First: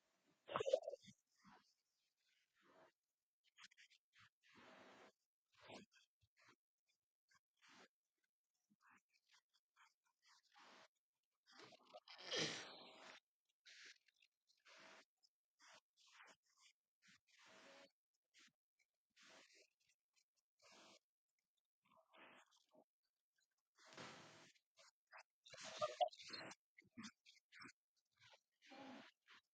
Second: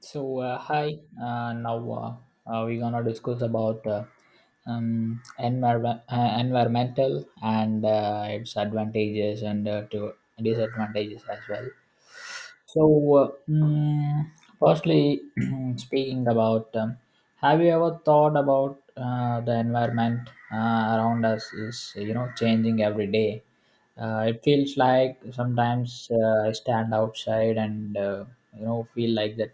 So, hi. Now, we're gonna discuss about environmental and its advantages and to disadvantages as well. So, firstly, speaking about, have you ever thought about the environment around us is changing every day? It feels like sometimes I stand outside and feel like that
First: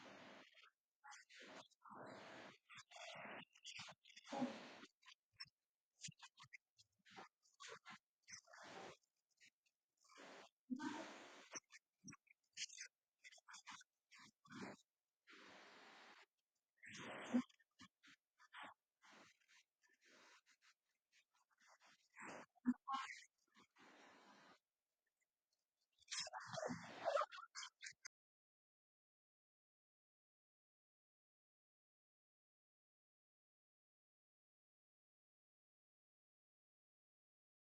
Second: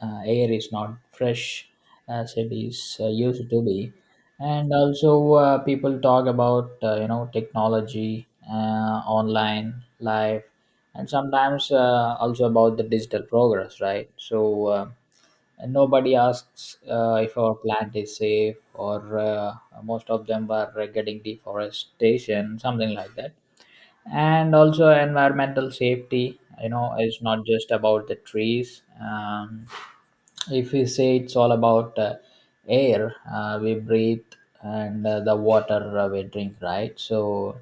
air is not fresh as it is used to be. And also people talk about technology, online life, and sometimes also about the digital progress, right? So and nobody asks if our plant is safe, or most of them were getting deforestation, something like that. And also environmental safety, it's not just about the trees. If we say it's all about air we breathe and the water we drink, right? So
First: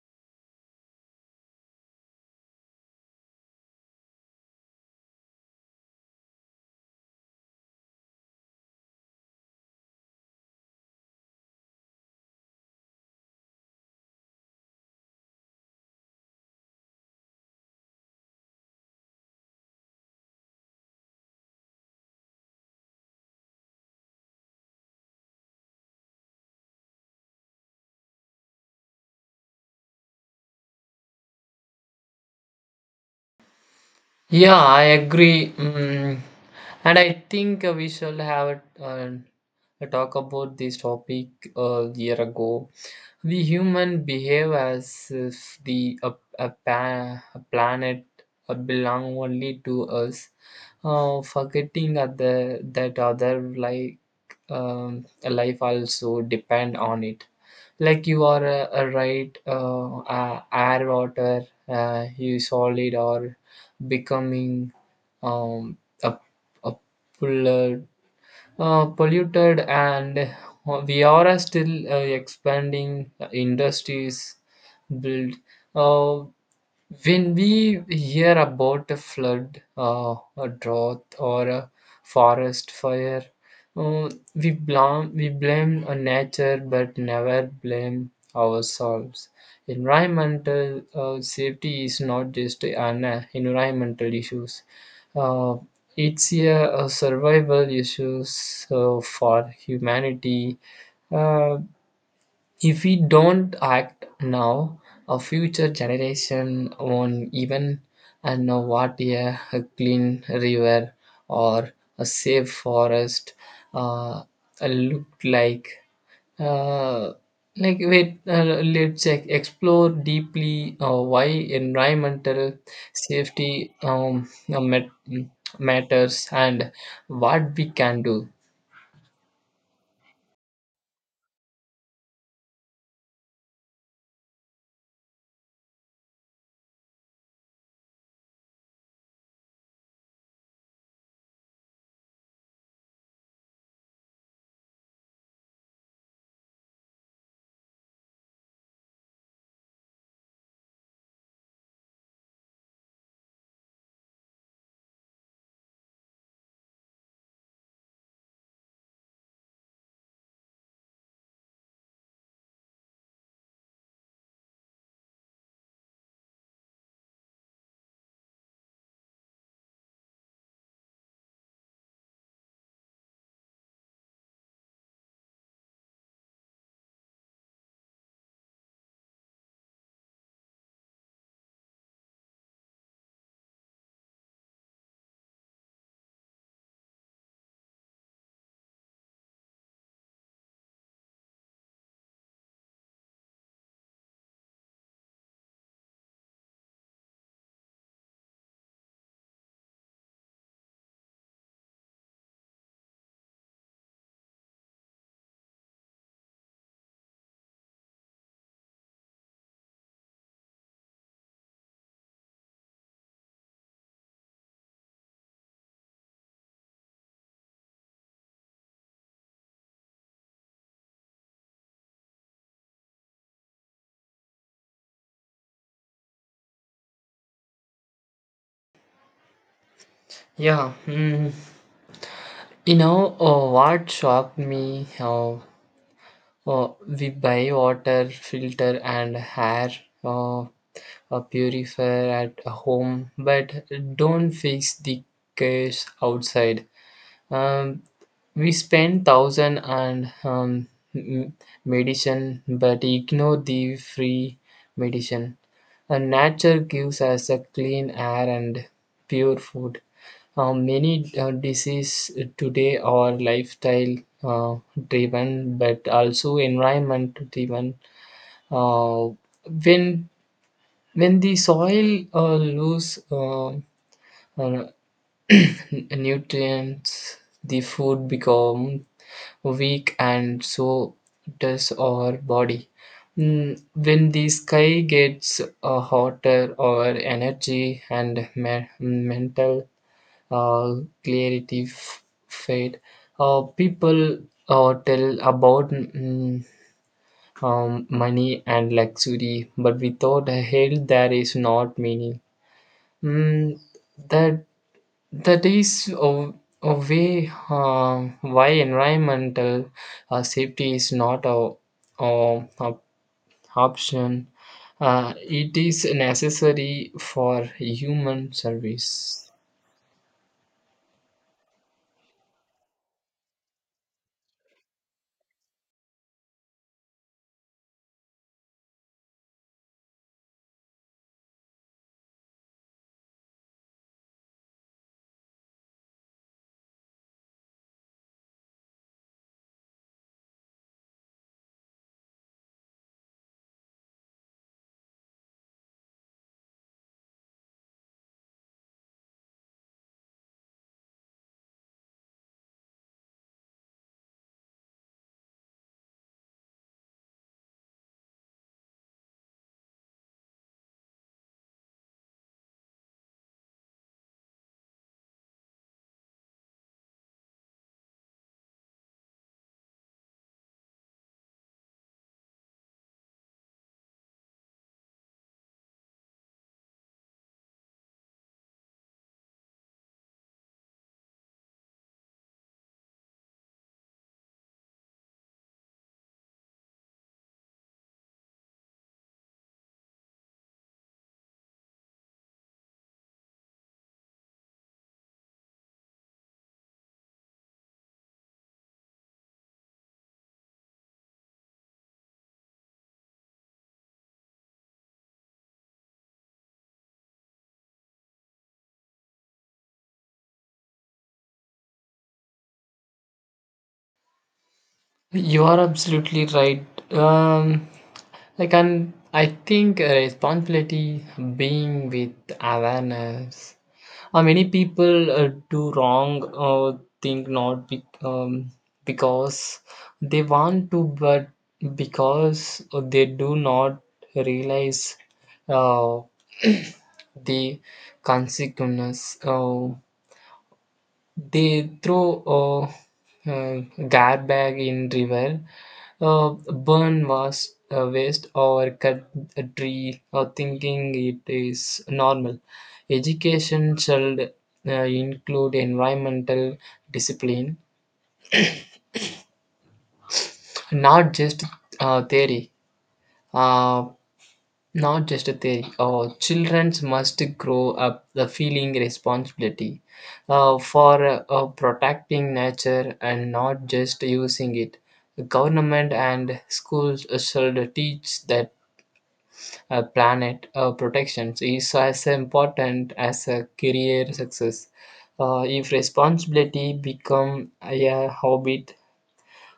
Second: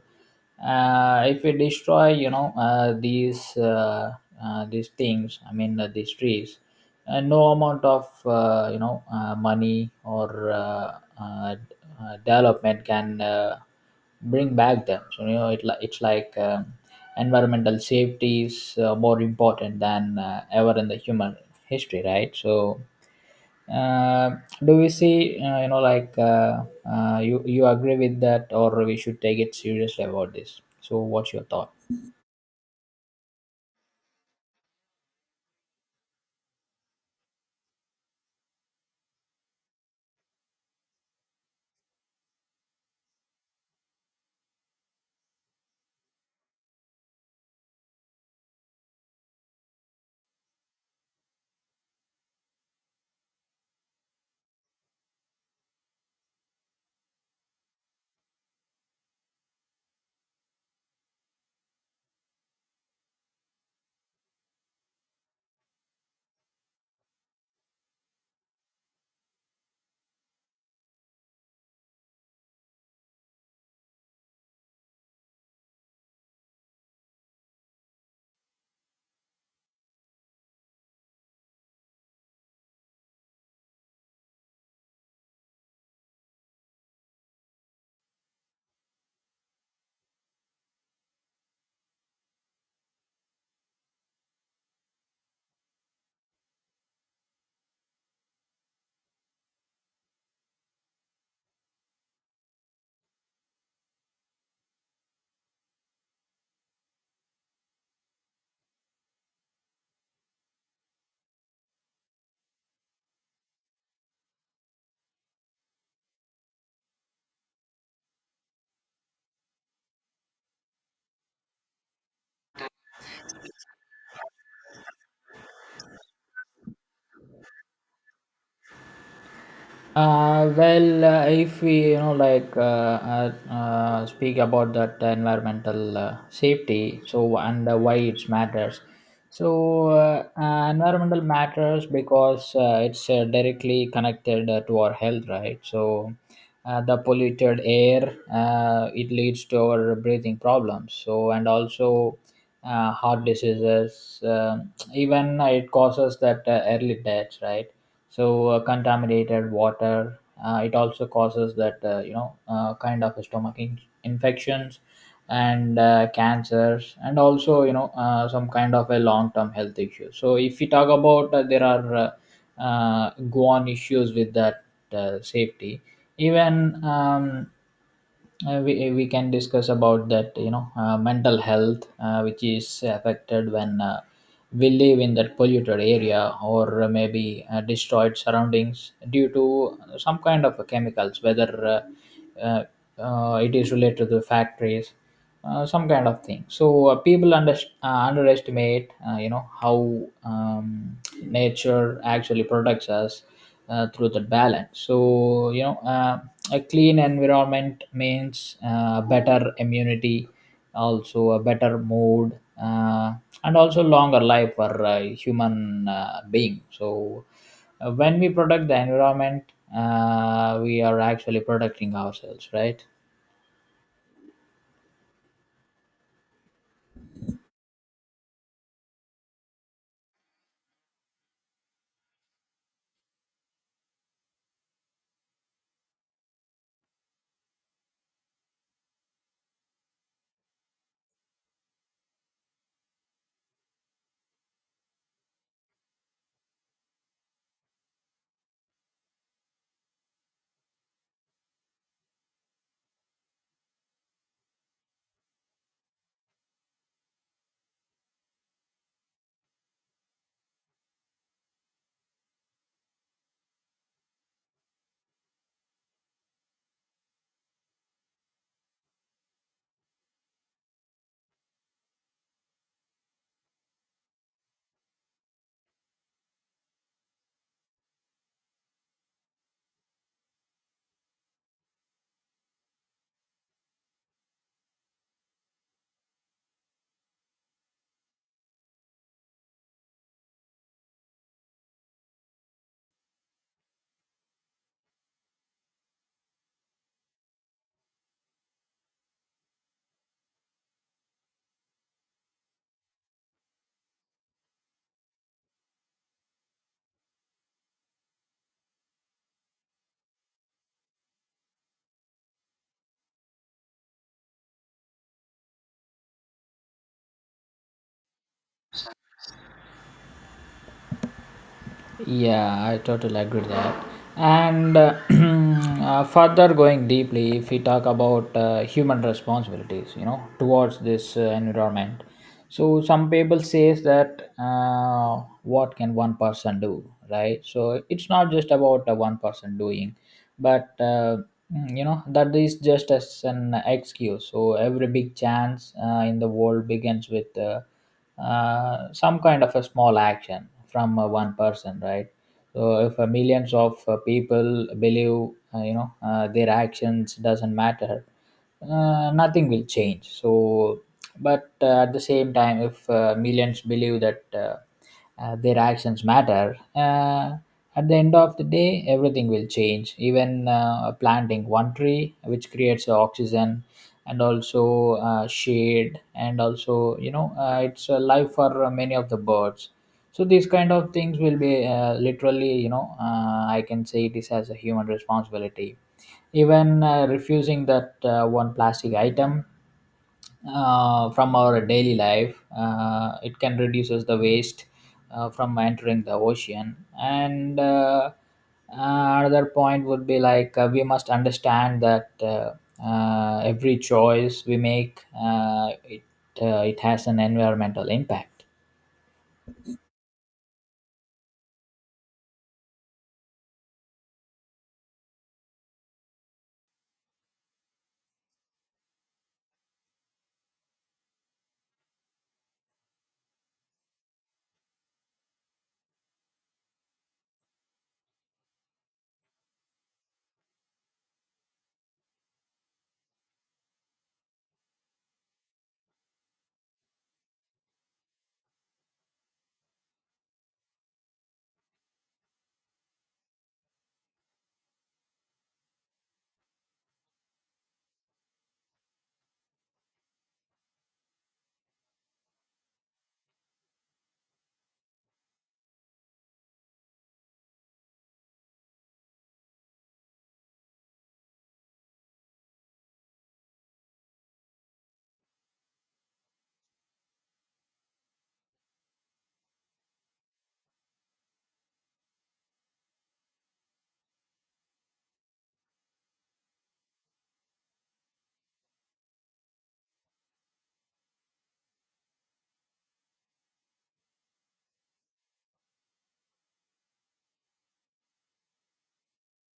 if we destroy, these things, I mean these trees, no amount of money or uh, d- development can bring back them. So, it's like environmental safety is more important than ever in the human history, right? So uh, do we see, you agree with that, or we should take it seriously about this? So what's your thought? Yeah, I agree. Mm. And I think we shall have a talk about this topic a year ago. The human behave as if the a, pa- a planet belong only to us, forgetting other, that other like life also depend on it. Like you are a right air, water, you solid or becoming um, a, a pillar polluted and we are still expanding industries built uh, when we hear about a flood, a drought, or a forest fire, uh, we blame a nature but never blame ourselves. Environmental safety is not just an environmental issues. Uh, it's a survival issue, so, for humanity. Uh, if we don't act now, a future generation won't even know what a clean river or a safe forest uh, look like. Uh, like wait, let's check. Explore deeply why environmental safety matters and what we can do. Well, if we speak about that environmental safety, so and why it matters. So environmental matters because it's directly connected to our health, right? So the polluted air, it leads to our breathing problems. So and also heart diseases, even it causes that early deaths, right? So contaminated water, it also causes that kind of stomach infections and cancers, and also some kind of a long term health issue. So if we talk about there are go on issues with that safety. Even we can discuss about that, mental health, which is affected when we live in that polluted area, or maybe destroyed surroundings due to some kind of chemicals, whether uh, uh, it is related to factories, some kind of thing. So people underestimate, how nature actually protects us through that balance. So, a clean environment means better immunity, also a better mood, and also longer life for human being. So when we protect the environment, we are actually protecting ourselves, right? Yeah, mm, you know what shocked me? We buy water filter and hair uh, a purifier at home, but don't fix the case outside. Um, we spend thousand on m- medicine, but ignore the free medicine. And nature gives us a clean air and pure food. Many diseases today are lifestyle uh, driven, but also environment driven. Uh, when when the soil lose uh, nutrients, the food become weak and so does our body. Mm. When the sky gets hotter, our energy and mental uh, clarity fade. People tell about money and luxury, but without a health, there is not meaning. Mm, that that is a way why environmental safety is not a option. It is necessary for human service. Yeah, I totally agree with that. And further going deeply, if we talk about human responsibilities, towards this environment, so some people says that what can one person do, right? So it's not just about one person doing, but mm, that is just as an excuse. So every big chance in the world begins with some kind of a small action from one person, right? So if millions of people believe their actions doesn't matter, nothing will change. So but at the same time, if millions believe that their actions matter, at the end of the day, everything will change. Even planting one tree, which creates oxygen and also shade, and also it's a life for many of the birds. So these kind of things will be literally, I can say this as a human responsibility. Even refusing that one plastic item from our daily life. It can reduces the waste from entering the ocean. And uh, another point would be like we must understand that every choice we make, it has an environmental impact. You are absolutely right. Um, like, and I think responsibility being with awareness. Many people do wrong thing not be, because they want to, but because they do not realize uh, the consequences. They throw uh, uh, garbage in river, burn waste or cut a tree or thinking it is normal. Education should include environmental discipline, not just theory. Uh, Not just a theory. Children must grow up the feeling responsibility for protecting nature and not just using it. The government and schools should teach that planet protections is as important as a career success. If responsibility become a habit,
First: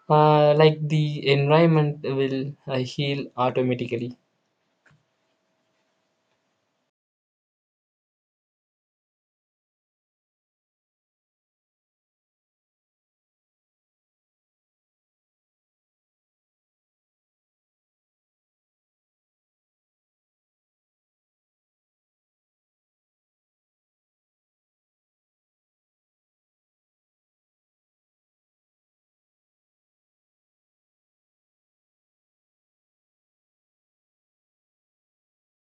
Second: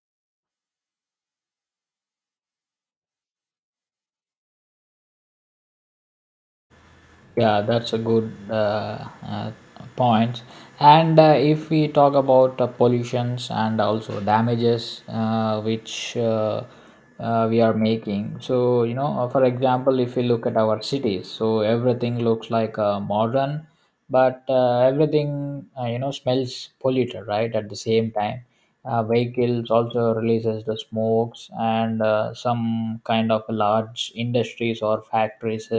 like the environment will heal automatically. Yeah, that's a good point. And if we talk about pollutions and also damages, which we are making. So, for example, if we look at our cities, so everything looks like modern, but everything smells polluted, right? At the same time, vehicles also releases the smokes, and some kind of large industries or factories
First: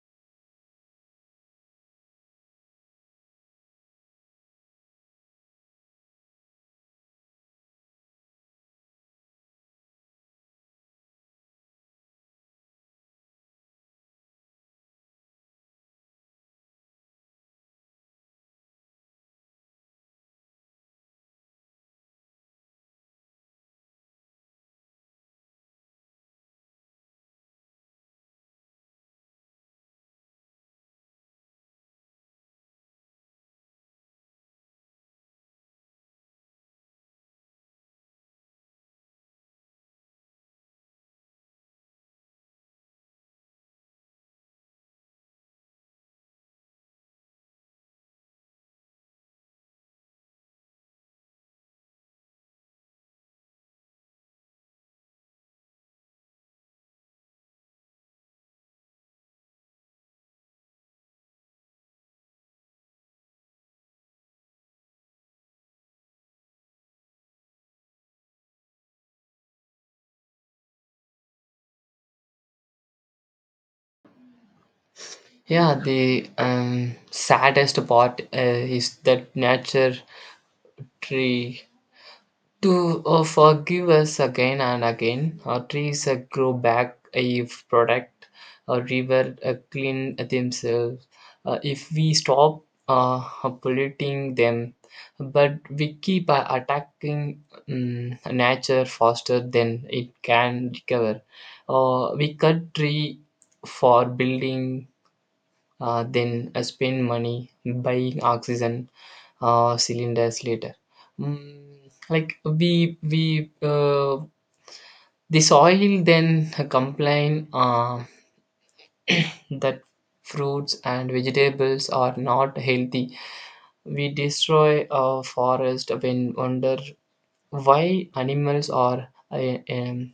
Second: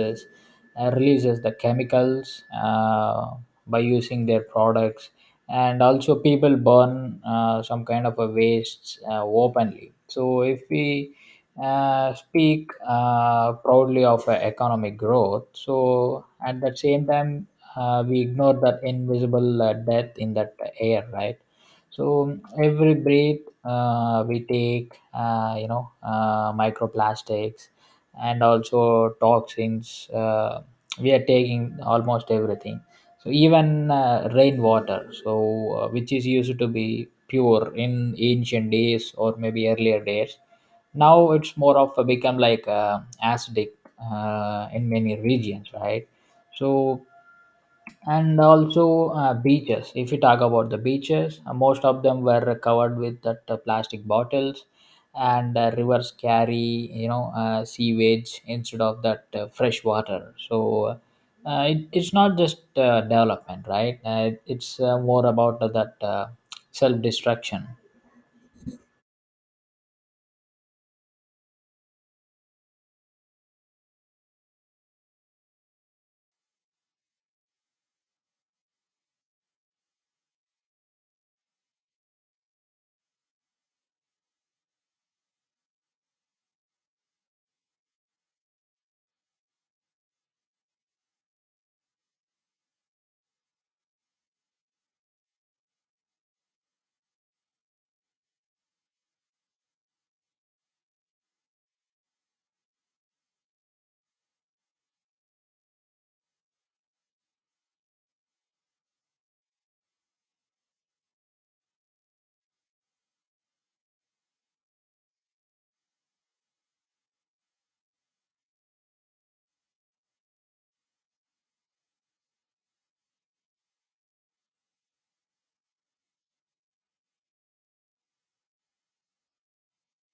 releases the chemicals by using their products, and also people burn some kind of a wastes openly. So if we speak proudly of economic growth, so at the same time we ignore that invisible death in that air, right? So every breath we take, microplastics and also toxins, we are taking almost everything. So even rainwater, so which is used to be pure in ancient days or maybe earlier days, now it's more of a become like acidic in many regions, right? So and also beaches, if you talk about the beaches, most of them were covered with that plastic bottles, and rivers carry sewage instead of that fresh water. So it's not just development, right? It's more about that self destruction. Yeah, the saddest part is that nature tree to forgive us again and again, our trees grow back if product or river clean themselves. If we stop uh, polluting them, but we keep attacking nature faster than it can recover. We cut tree for building, then spend money buying oxygen cylinders later. Mm, like we the soil then complain that fruits and vegetables are not healthy. We destroy a forest when wonder why animals are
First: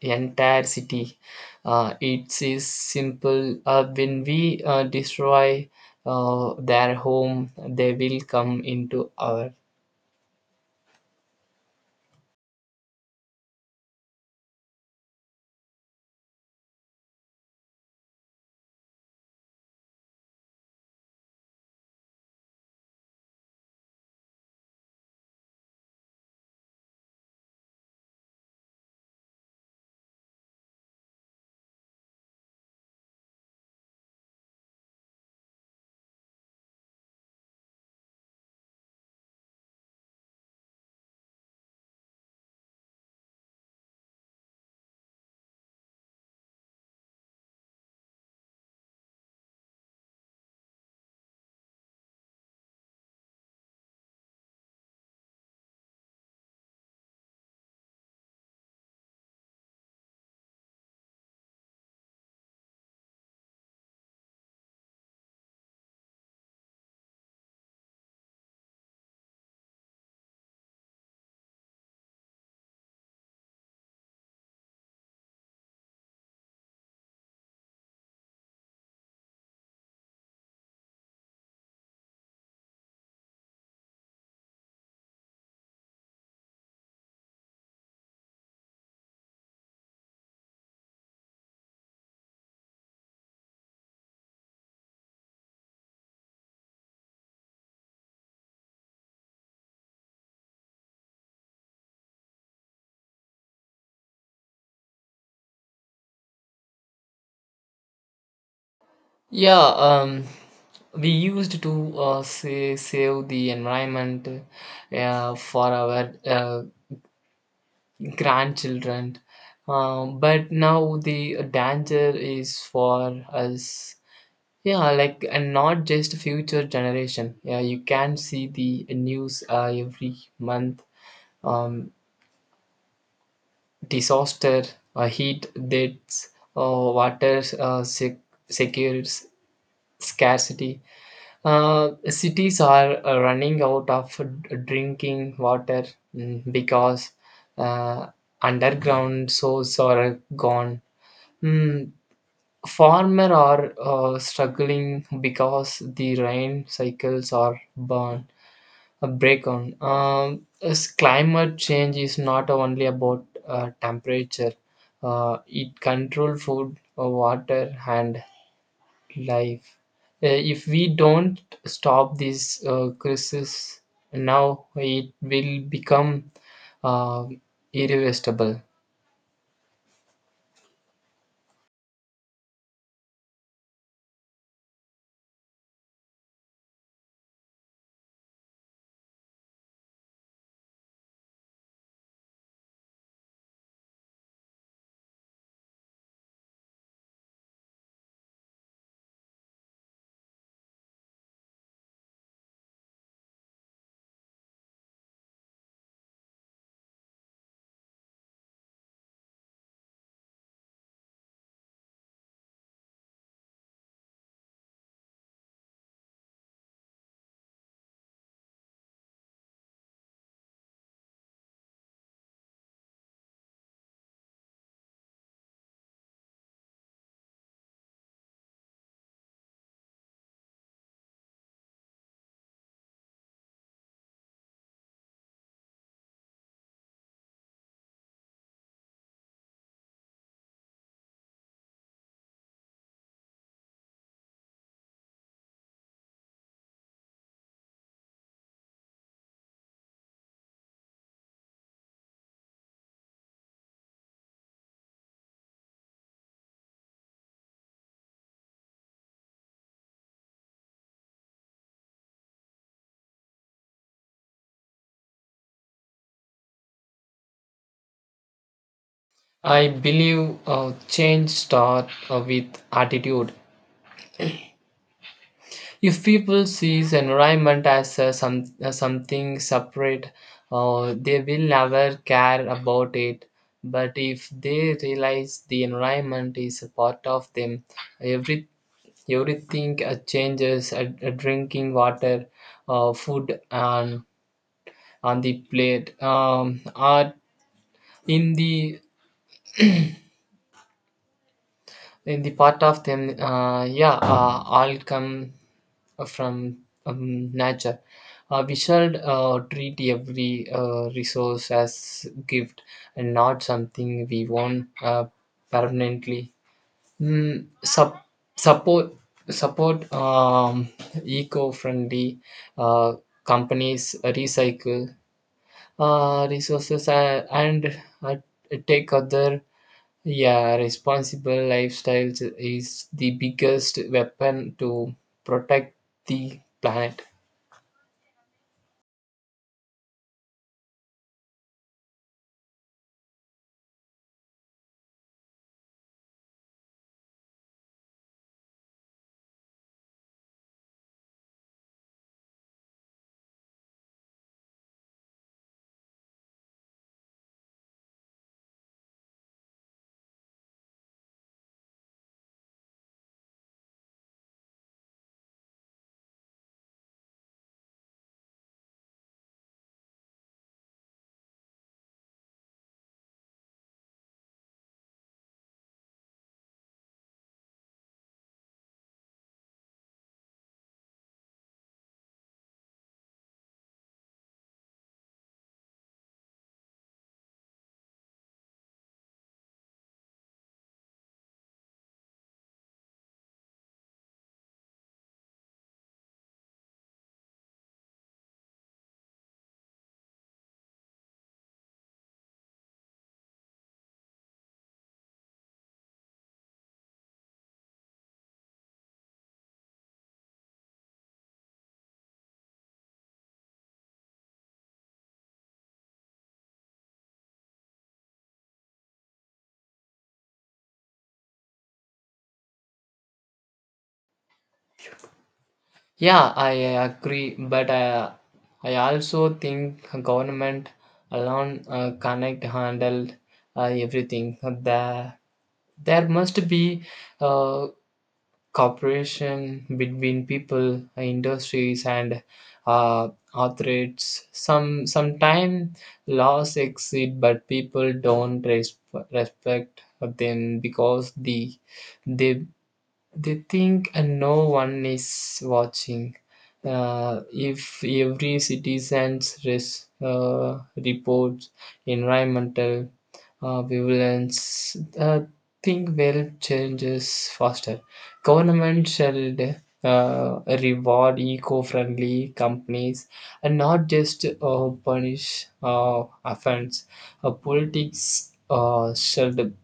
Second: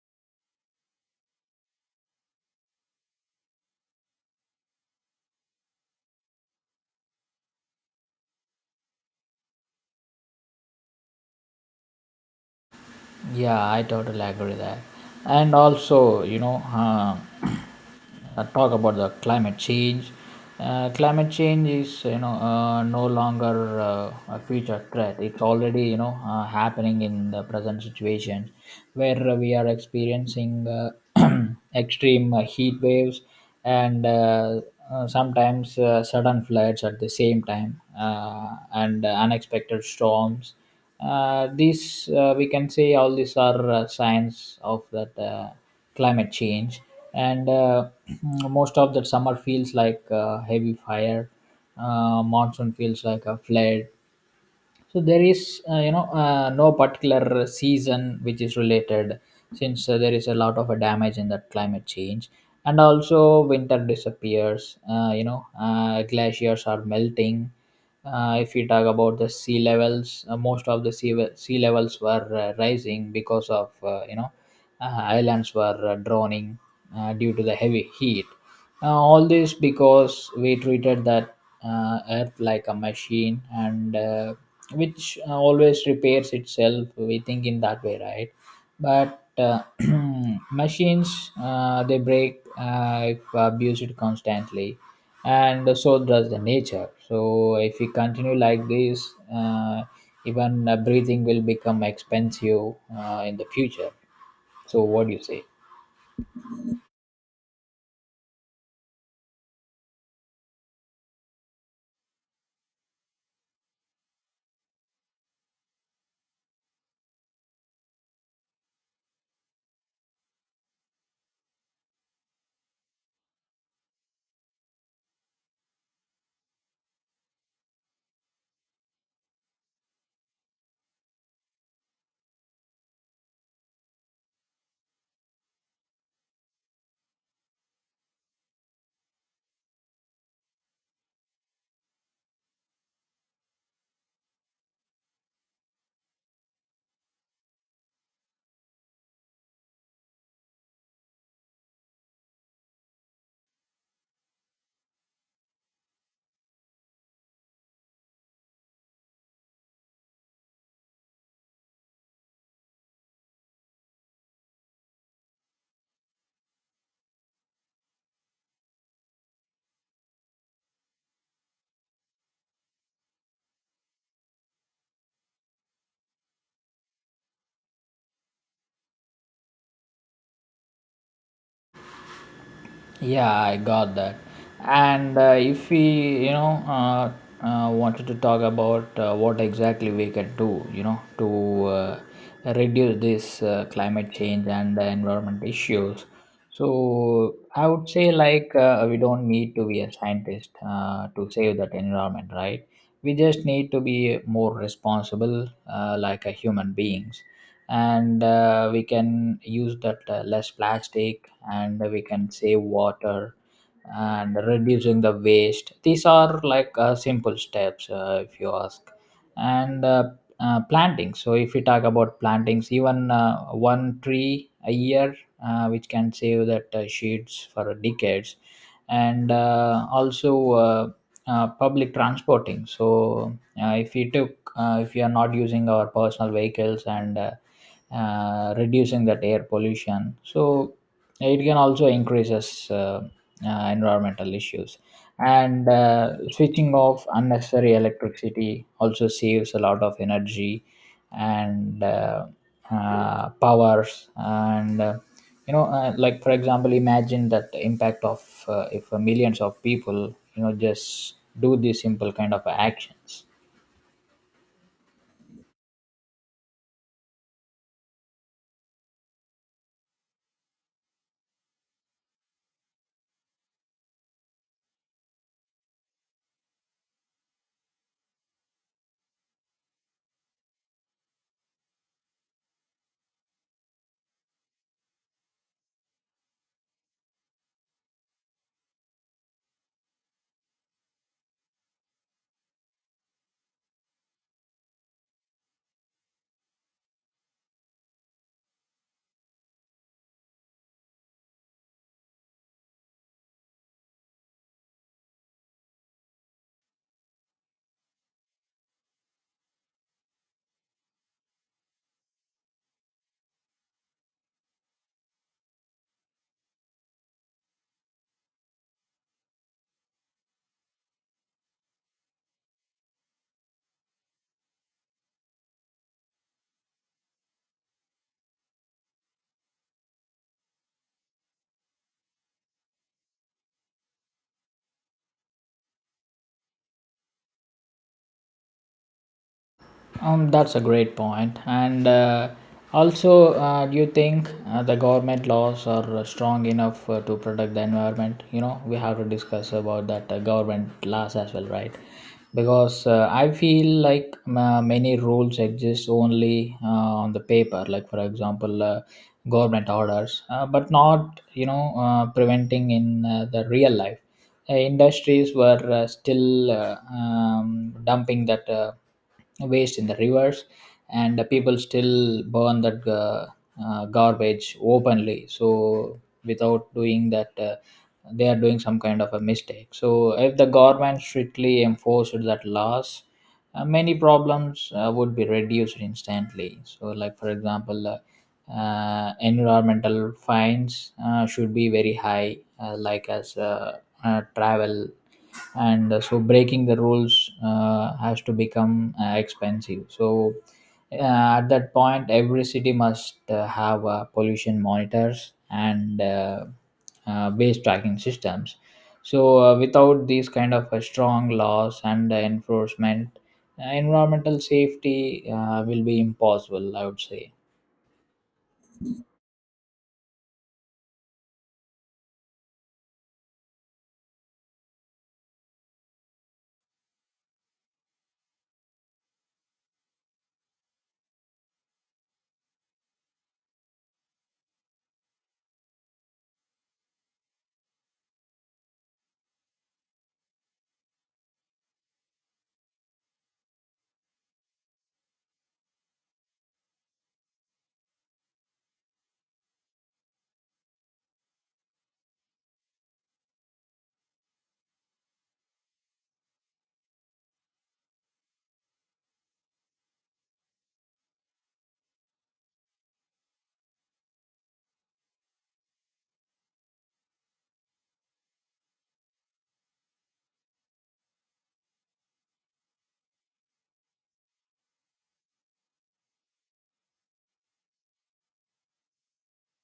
entire city. It is simple. When we destroy their home, they will come into our. Yeah, I totally agree with that. And also, talk about the climate change. Climate change is, no longer a future threat. It's already, happening in the present situation where we are experiencing extreme heat waves and sometimes sudden floods at the same time, and unexpected storms. These We can say all these are signs of that climate change. And most of that summer feels like heavy fire, monsoon feels like a flood. So there is no particular season which is related, since there is a lot of damage in that climate change. And also winter disappears, glaciers are melting. If we talk about the sea levels, most of the sea levels were rising because of islands were drowning due to the heavy heat. All this because we treated that earth like a machine and which always repairs itself, we think in that way, right? But machines, they break if abused constantly, and so does the nature. So if we continue like this, even breathing will become expensive in the future. So what do you say? Yeah, we used to say, save the environment for our grandchildren. But now the danger is for us, yeah, like, and not just future generation. Yeah, you can see the news every month, um, disaster, heat deaths, uh, water, secures scarcity. Cities are running out of drinking water, mm, because uh, underground sources are gone. Mm, farmer are struggling because the rain cycles are burned a breakdown. As climate change is not only about temperature. It controls food, water, and life. If we don't stop this crisis now, it will become uh, irreversible. Yeah, I got that. And if we, wanted to talk about what exactly we can do, to reduce this climate change and the environment issues. So I would say like we don't need to be a scientist to save that environment, right? We just need to be more responsible, like a human beings, and we can use that less plastic and we can save water and reducing the waste. These are like simple steps if you ask. And planting, so if we talk about plantings, even one tree a year which can save that sheets for decades, and also public transporting. So if we are not using our personal vehicles and reducing that air pollution. So it can also increases environmental issues. And switching off unnecessary electricity also saves a lot of energy and powers. And like, for example, imagine that the impact of if millions of people just do these simple kind of actions. I believe change starts with attitude. If people sees environment as something separate, they will never care about it. But if they realize the environment is a part of them, every everything changes. Drinking water, food on the plate, are in the in the part of them, yeah, all come from, nature. We should treat every resource as gift and not something we own permanently. Mm, sup- support Support eco-friendly uh, companies, recycle resources, and take other. Yeah, responsible lifestyles is the biggest weapon to protect the planet. That's a great point. And also, do you think the government laws are strong enough to protect the environment? You know, we have to discuss about that government laws as well, right? Because I feel like many rules exist only on the paper, like, for example, government orders, but not preventing in the real life. Industries were still dumping that. Waste in the rivers, and the people still burn that garbage openly. So without doing that, they are doing some kind of a mistake. So if the government strictly enforced that laws, many problems would be reduced instantly. So, like for example, environmental fines should be very high, like as travel. And so breaking the rules has to become expensive. So at that point, every city must have pollution monitors and base tracking systems. So without these kind of strong laws and enforcement, environmental safety will be impossible, I would say. Yeah, I agree, but I also think government alone cannot handle everything. There must be uh, cooperation between people, industries, and uh, authorities. Sometimes laws exist, but people don't respect them because they they think no one is watching. If every citizen's reports environmental vigilance, think will changes faster. Government should reward eco-friendly companies and not just punish offense. Politics should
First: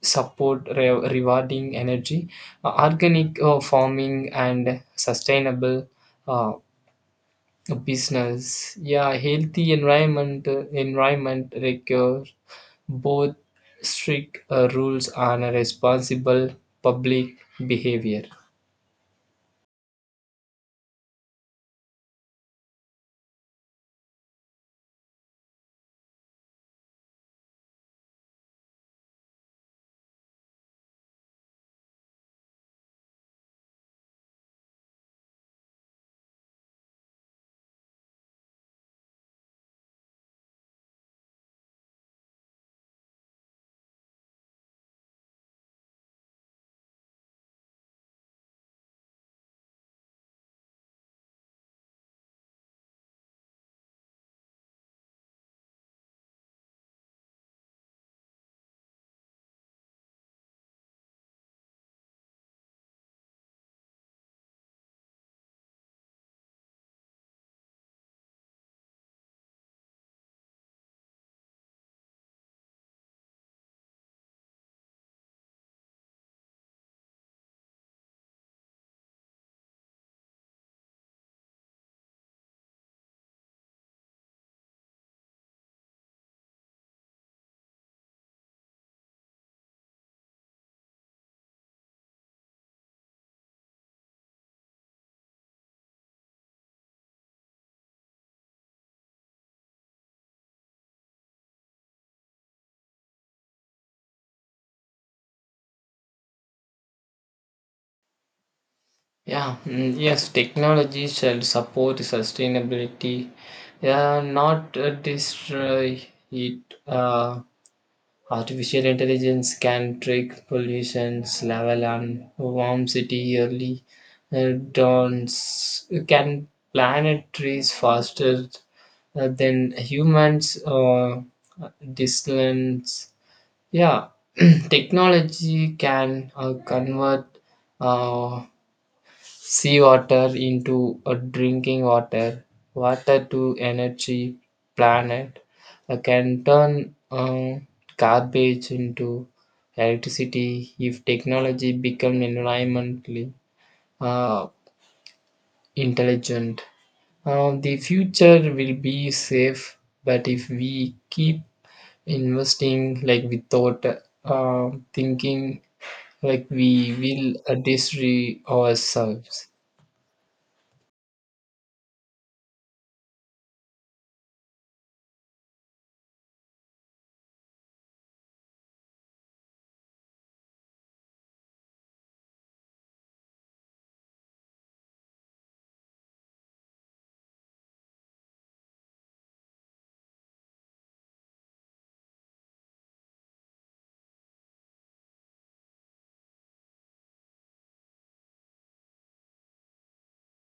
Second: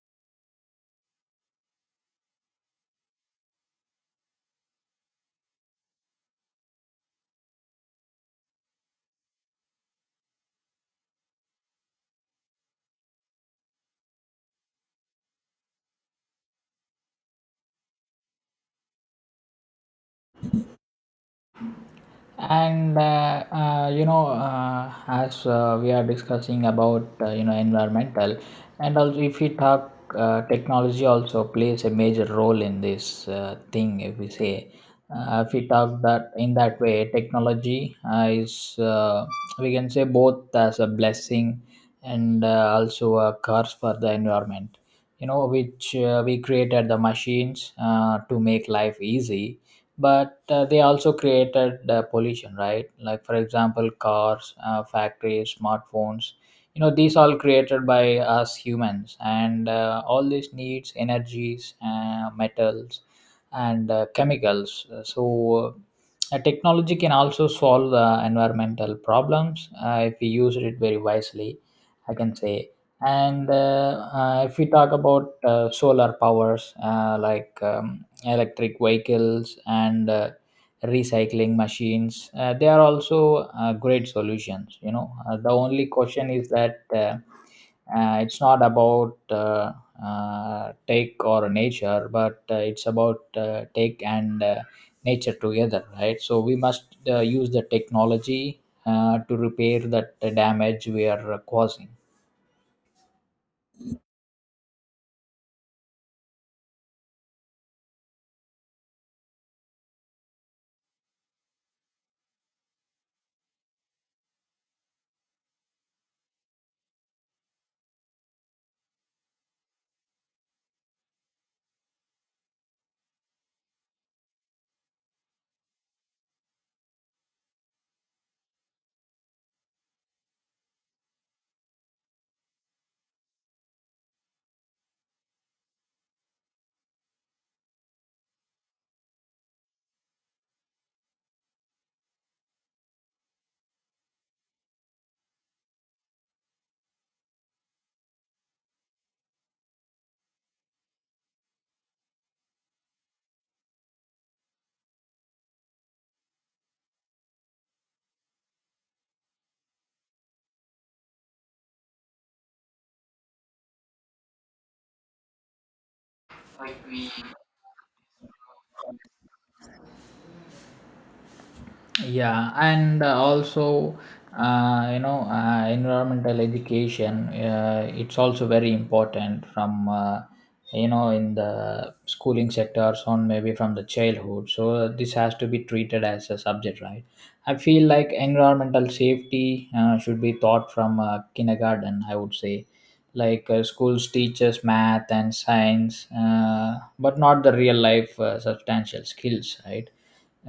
support rewarding energy, organic farming, and sustainable uh, business. Yeah, healthy environment requires both strict rules and a responsible public behavior. And as we are discussing about, environmental, and also if we talk, technology also plays a major role in this thing. If we say, if we talk that in that way, technology is, we can say, both as a blessing, and also a curse for the environment. You know, which we created the machines to make life easy, but they also created pollution, right? Like for example, cars, factories, smartphones. You know, these all created by us humans, and all these needs energies, metals, and chemicals. So technology can also solve the environmental problems if we use it very wisely, I can say. And if we talk about solar powers, like electric vehicles and recycling machines, they are also great solutions. You know, the only question is that, it's not about take or nature, but it's about take and nature together, right? So we must use the technology to repair that damage we are causing. Yeah, mm, yes, technology shall support sustainability, yeah, not destroy it. Artificial intelligence can track pollution, level, and warm city early dawns. Can plant trees faster than humans distance? Yeah, technology can convert uh, seawater into a drinking water, water to energy planet, can turn garbage into electricity if technology become environmentally uh, intelligent. The future will be safe, but if we keep investing like without thinking, like we will destroy ourselves. Yeah, and also, environmental education, it's also very important, from in the schooling sectors, on maybe from the childhood, so this has to be treated as a subject, right? I feel like environmental safety should be taught from kindergarten, I would say. Like schools teaches math and science, but not the real life substantial skills, right?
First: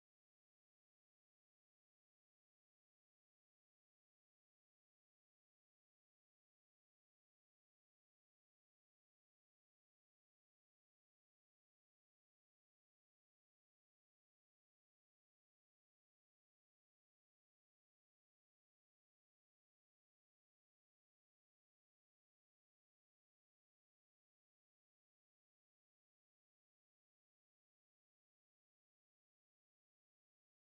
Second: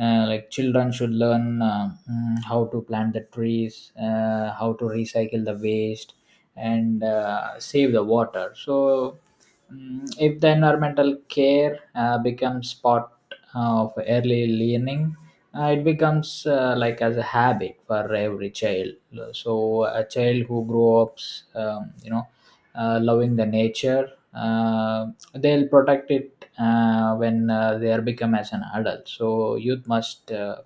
Like children should learn how to plant the trees, how to recycle the waste, and save the water. So if the environmental care becomes part of early learning, it becomes like as a habit for every child. So a child who grows up, you know, loving the nature. Uh, they'll protect it when they are become as an adult. So youth must uh,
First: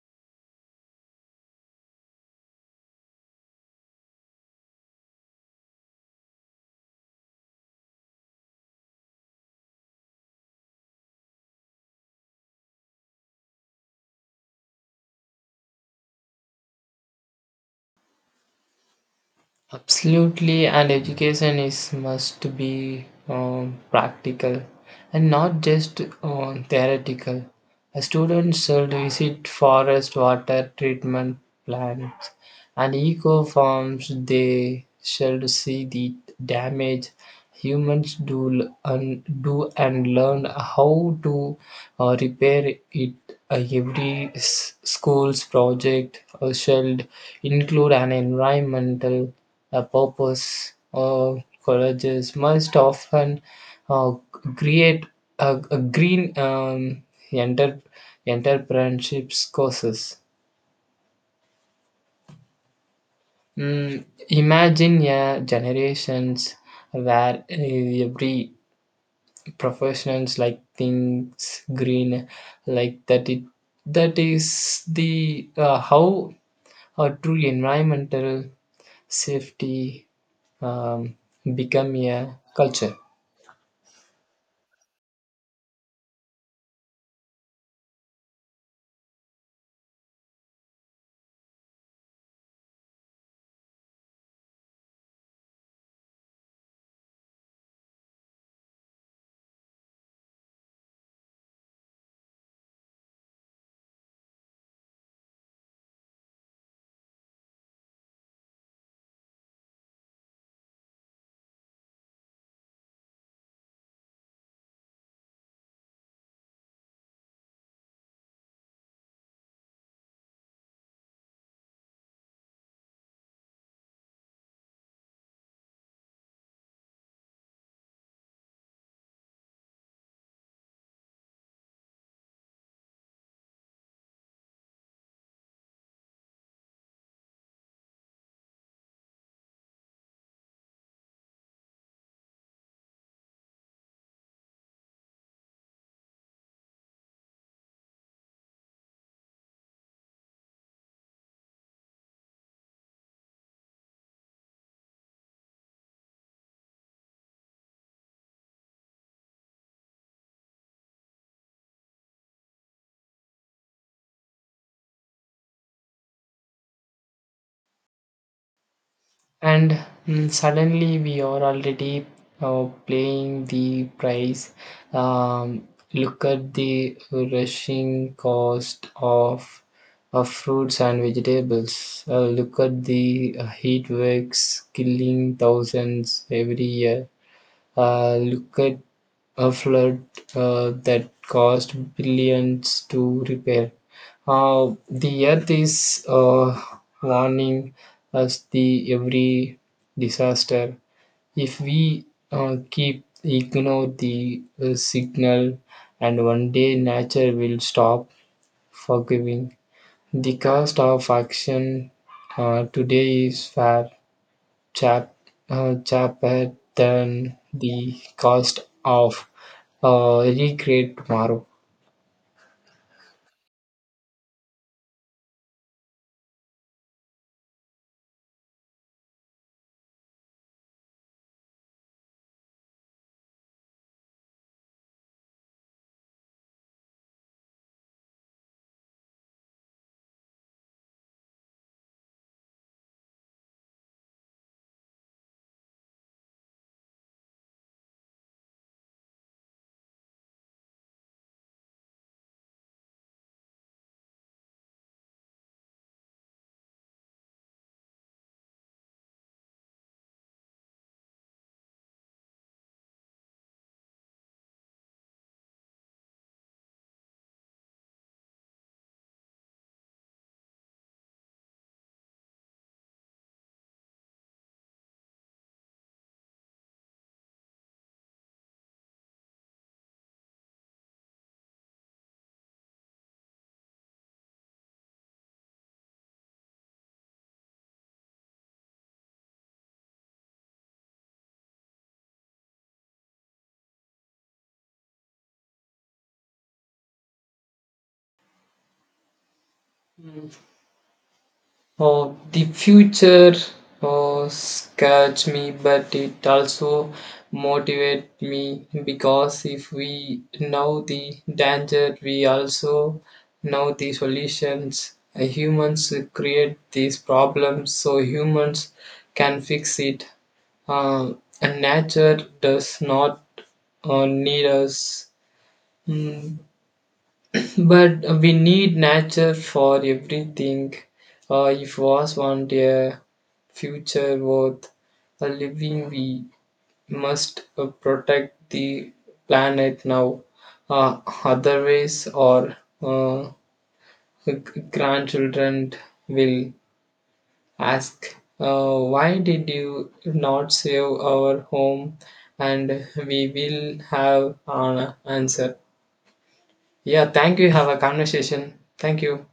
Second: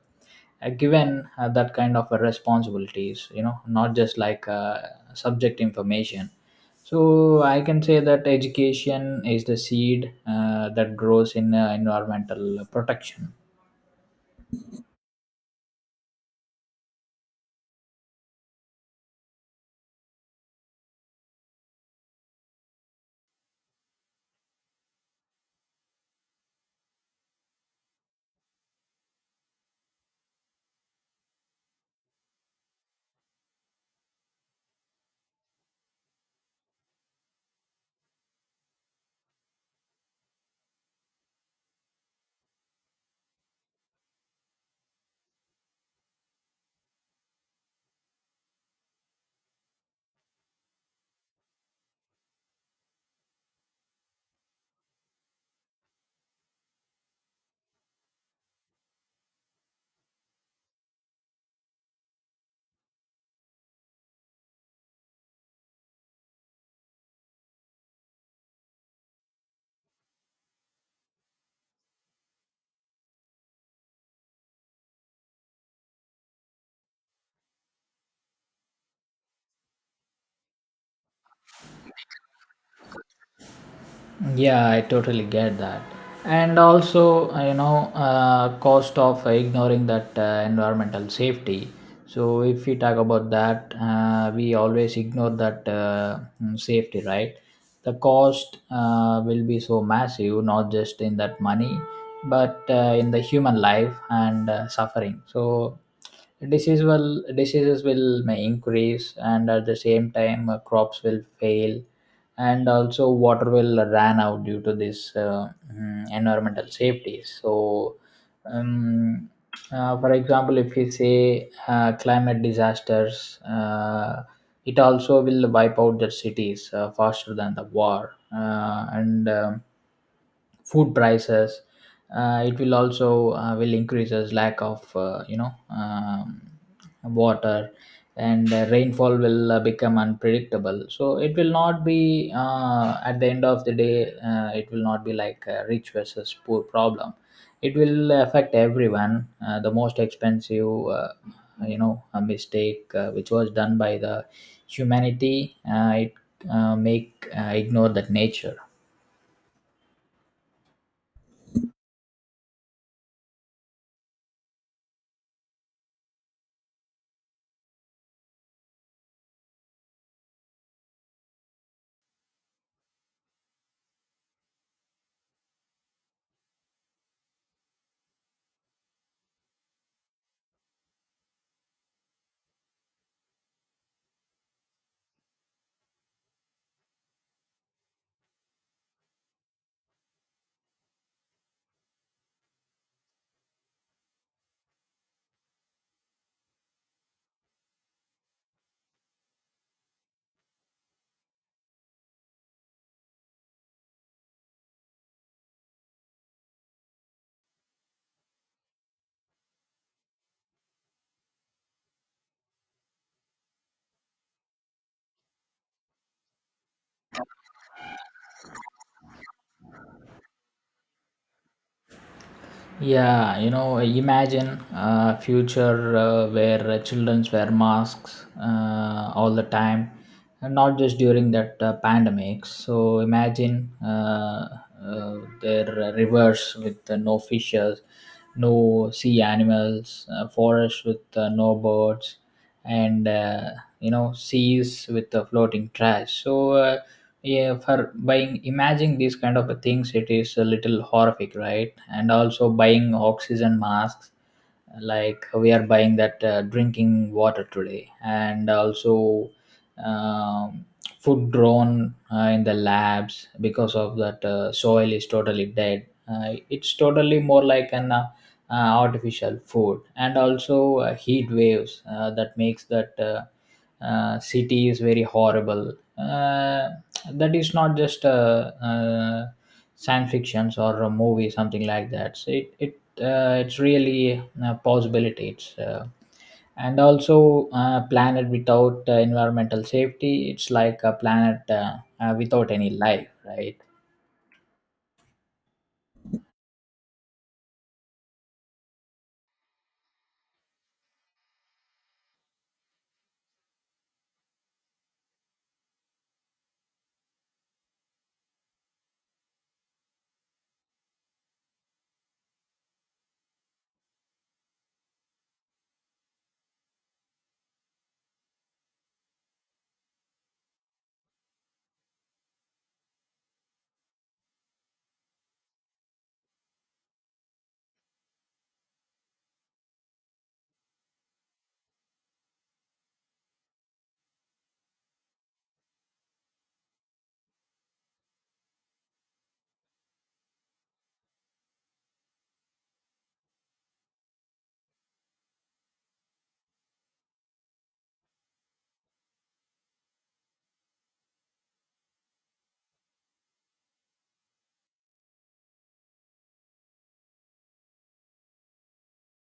uh, given that kind of responsibilities. You know, not just like subject information. So I can say that education is the seed that grows in environmental protection. Absolutely, and education is must be practical and not just theoretical. A student should visit forest water treatment plants and eco farms. They should see the damage humans and do and learn how to repair it. Every school's project should include an environmental a purpose. Colleges must often uh, create a green enter, entrepreneurships courses. Mm, imagine a generations where every professions like things green like that it that is the how a true environmental safety um, become a culture. Yeah, I totally get that. And also, cost of ignoring that environmental safety. So, if we talk about that, we always ignore that safety, right? The cost will be so massive, not just in that money, but in the human life and suffering. So, diseases will may increase, and at the same time, crops will fail, and also water will run out due to this environmental safety. So um, for example, if we say climate disasters, it also will wipe out the cities faster than the war, and food prices, it will also will increases lack of water, and rainfall will become unpredictable. So it will not be, at the end of the day, it will not be like a rich versus poor problem. It will affect everyone. The most expensive, a mistake which was done by the humanity, it make ignore that nature. And mm, suddenly we are already playing the price, um, look at the rushing cost of fruits and vegetables, look at the heat waves killing thousands every year, look at a flood that cost billions to repair. The earth is warning us the every disaster. If we keep ignore the signal, and one day nature will stop forgiving. The cost of action today is fair Chap, cheaper than the cost of any great tomorrow. Yeah, you know, imagine a future where childrens wear masks all the time, and not just during that pandemic. So imagine their rivers with no fishes, no sea animals, forests with no birds, and seas with floating trash. So. Yeah, for buying imagine these kind of a things, it is a little horrific, right? And also buying oxygen masks, like we are buying that drinking water today, and also um, food grown in the labs, because of that soil is totally dead. It's totally more like an artificial food, and also heat waves that makes that city is very horrible. That is not just science fictions or a movie, something like that. So it's really a possibility. It's and also a planet without environmental safety, it's like a planet without any life, right? Oh, the future, oh, scares me, but it also motivates me because if we know the danger, we also know the solutions. Humans create these problems, so humans can fix it. And nature does not need us, mm, but we need nature for everything. If was want a future worth a living, we must protect the planet now. Uh, Otherwise, our uh, g- grandchildren will ask, why did you not save our home? And we will have an answer. Yeah, thank you. Have a conversation. Thank you.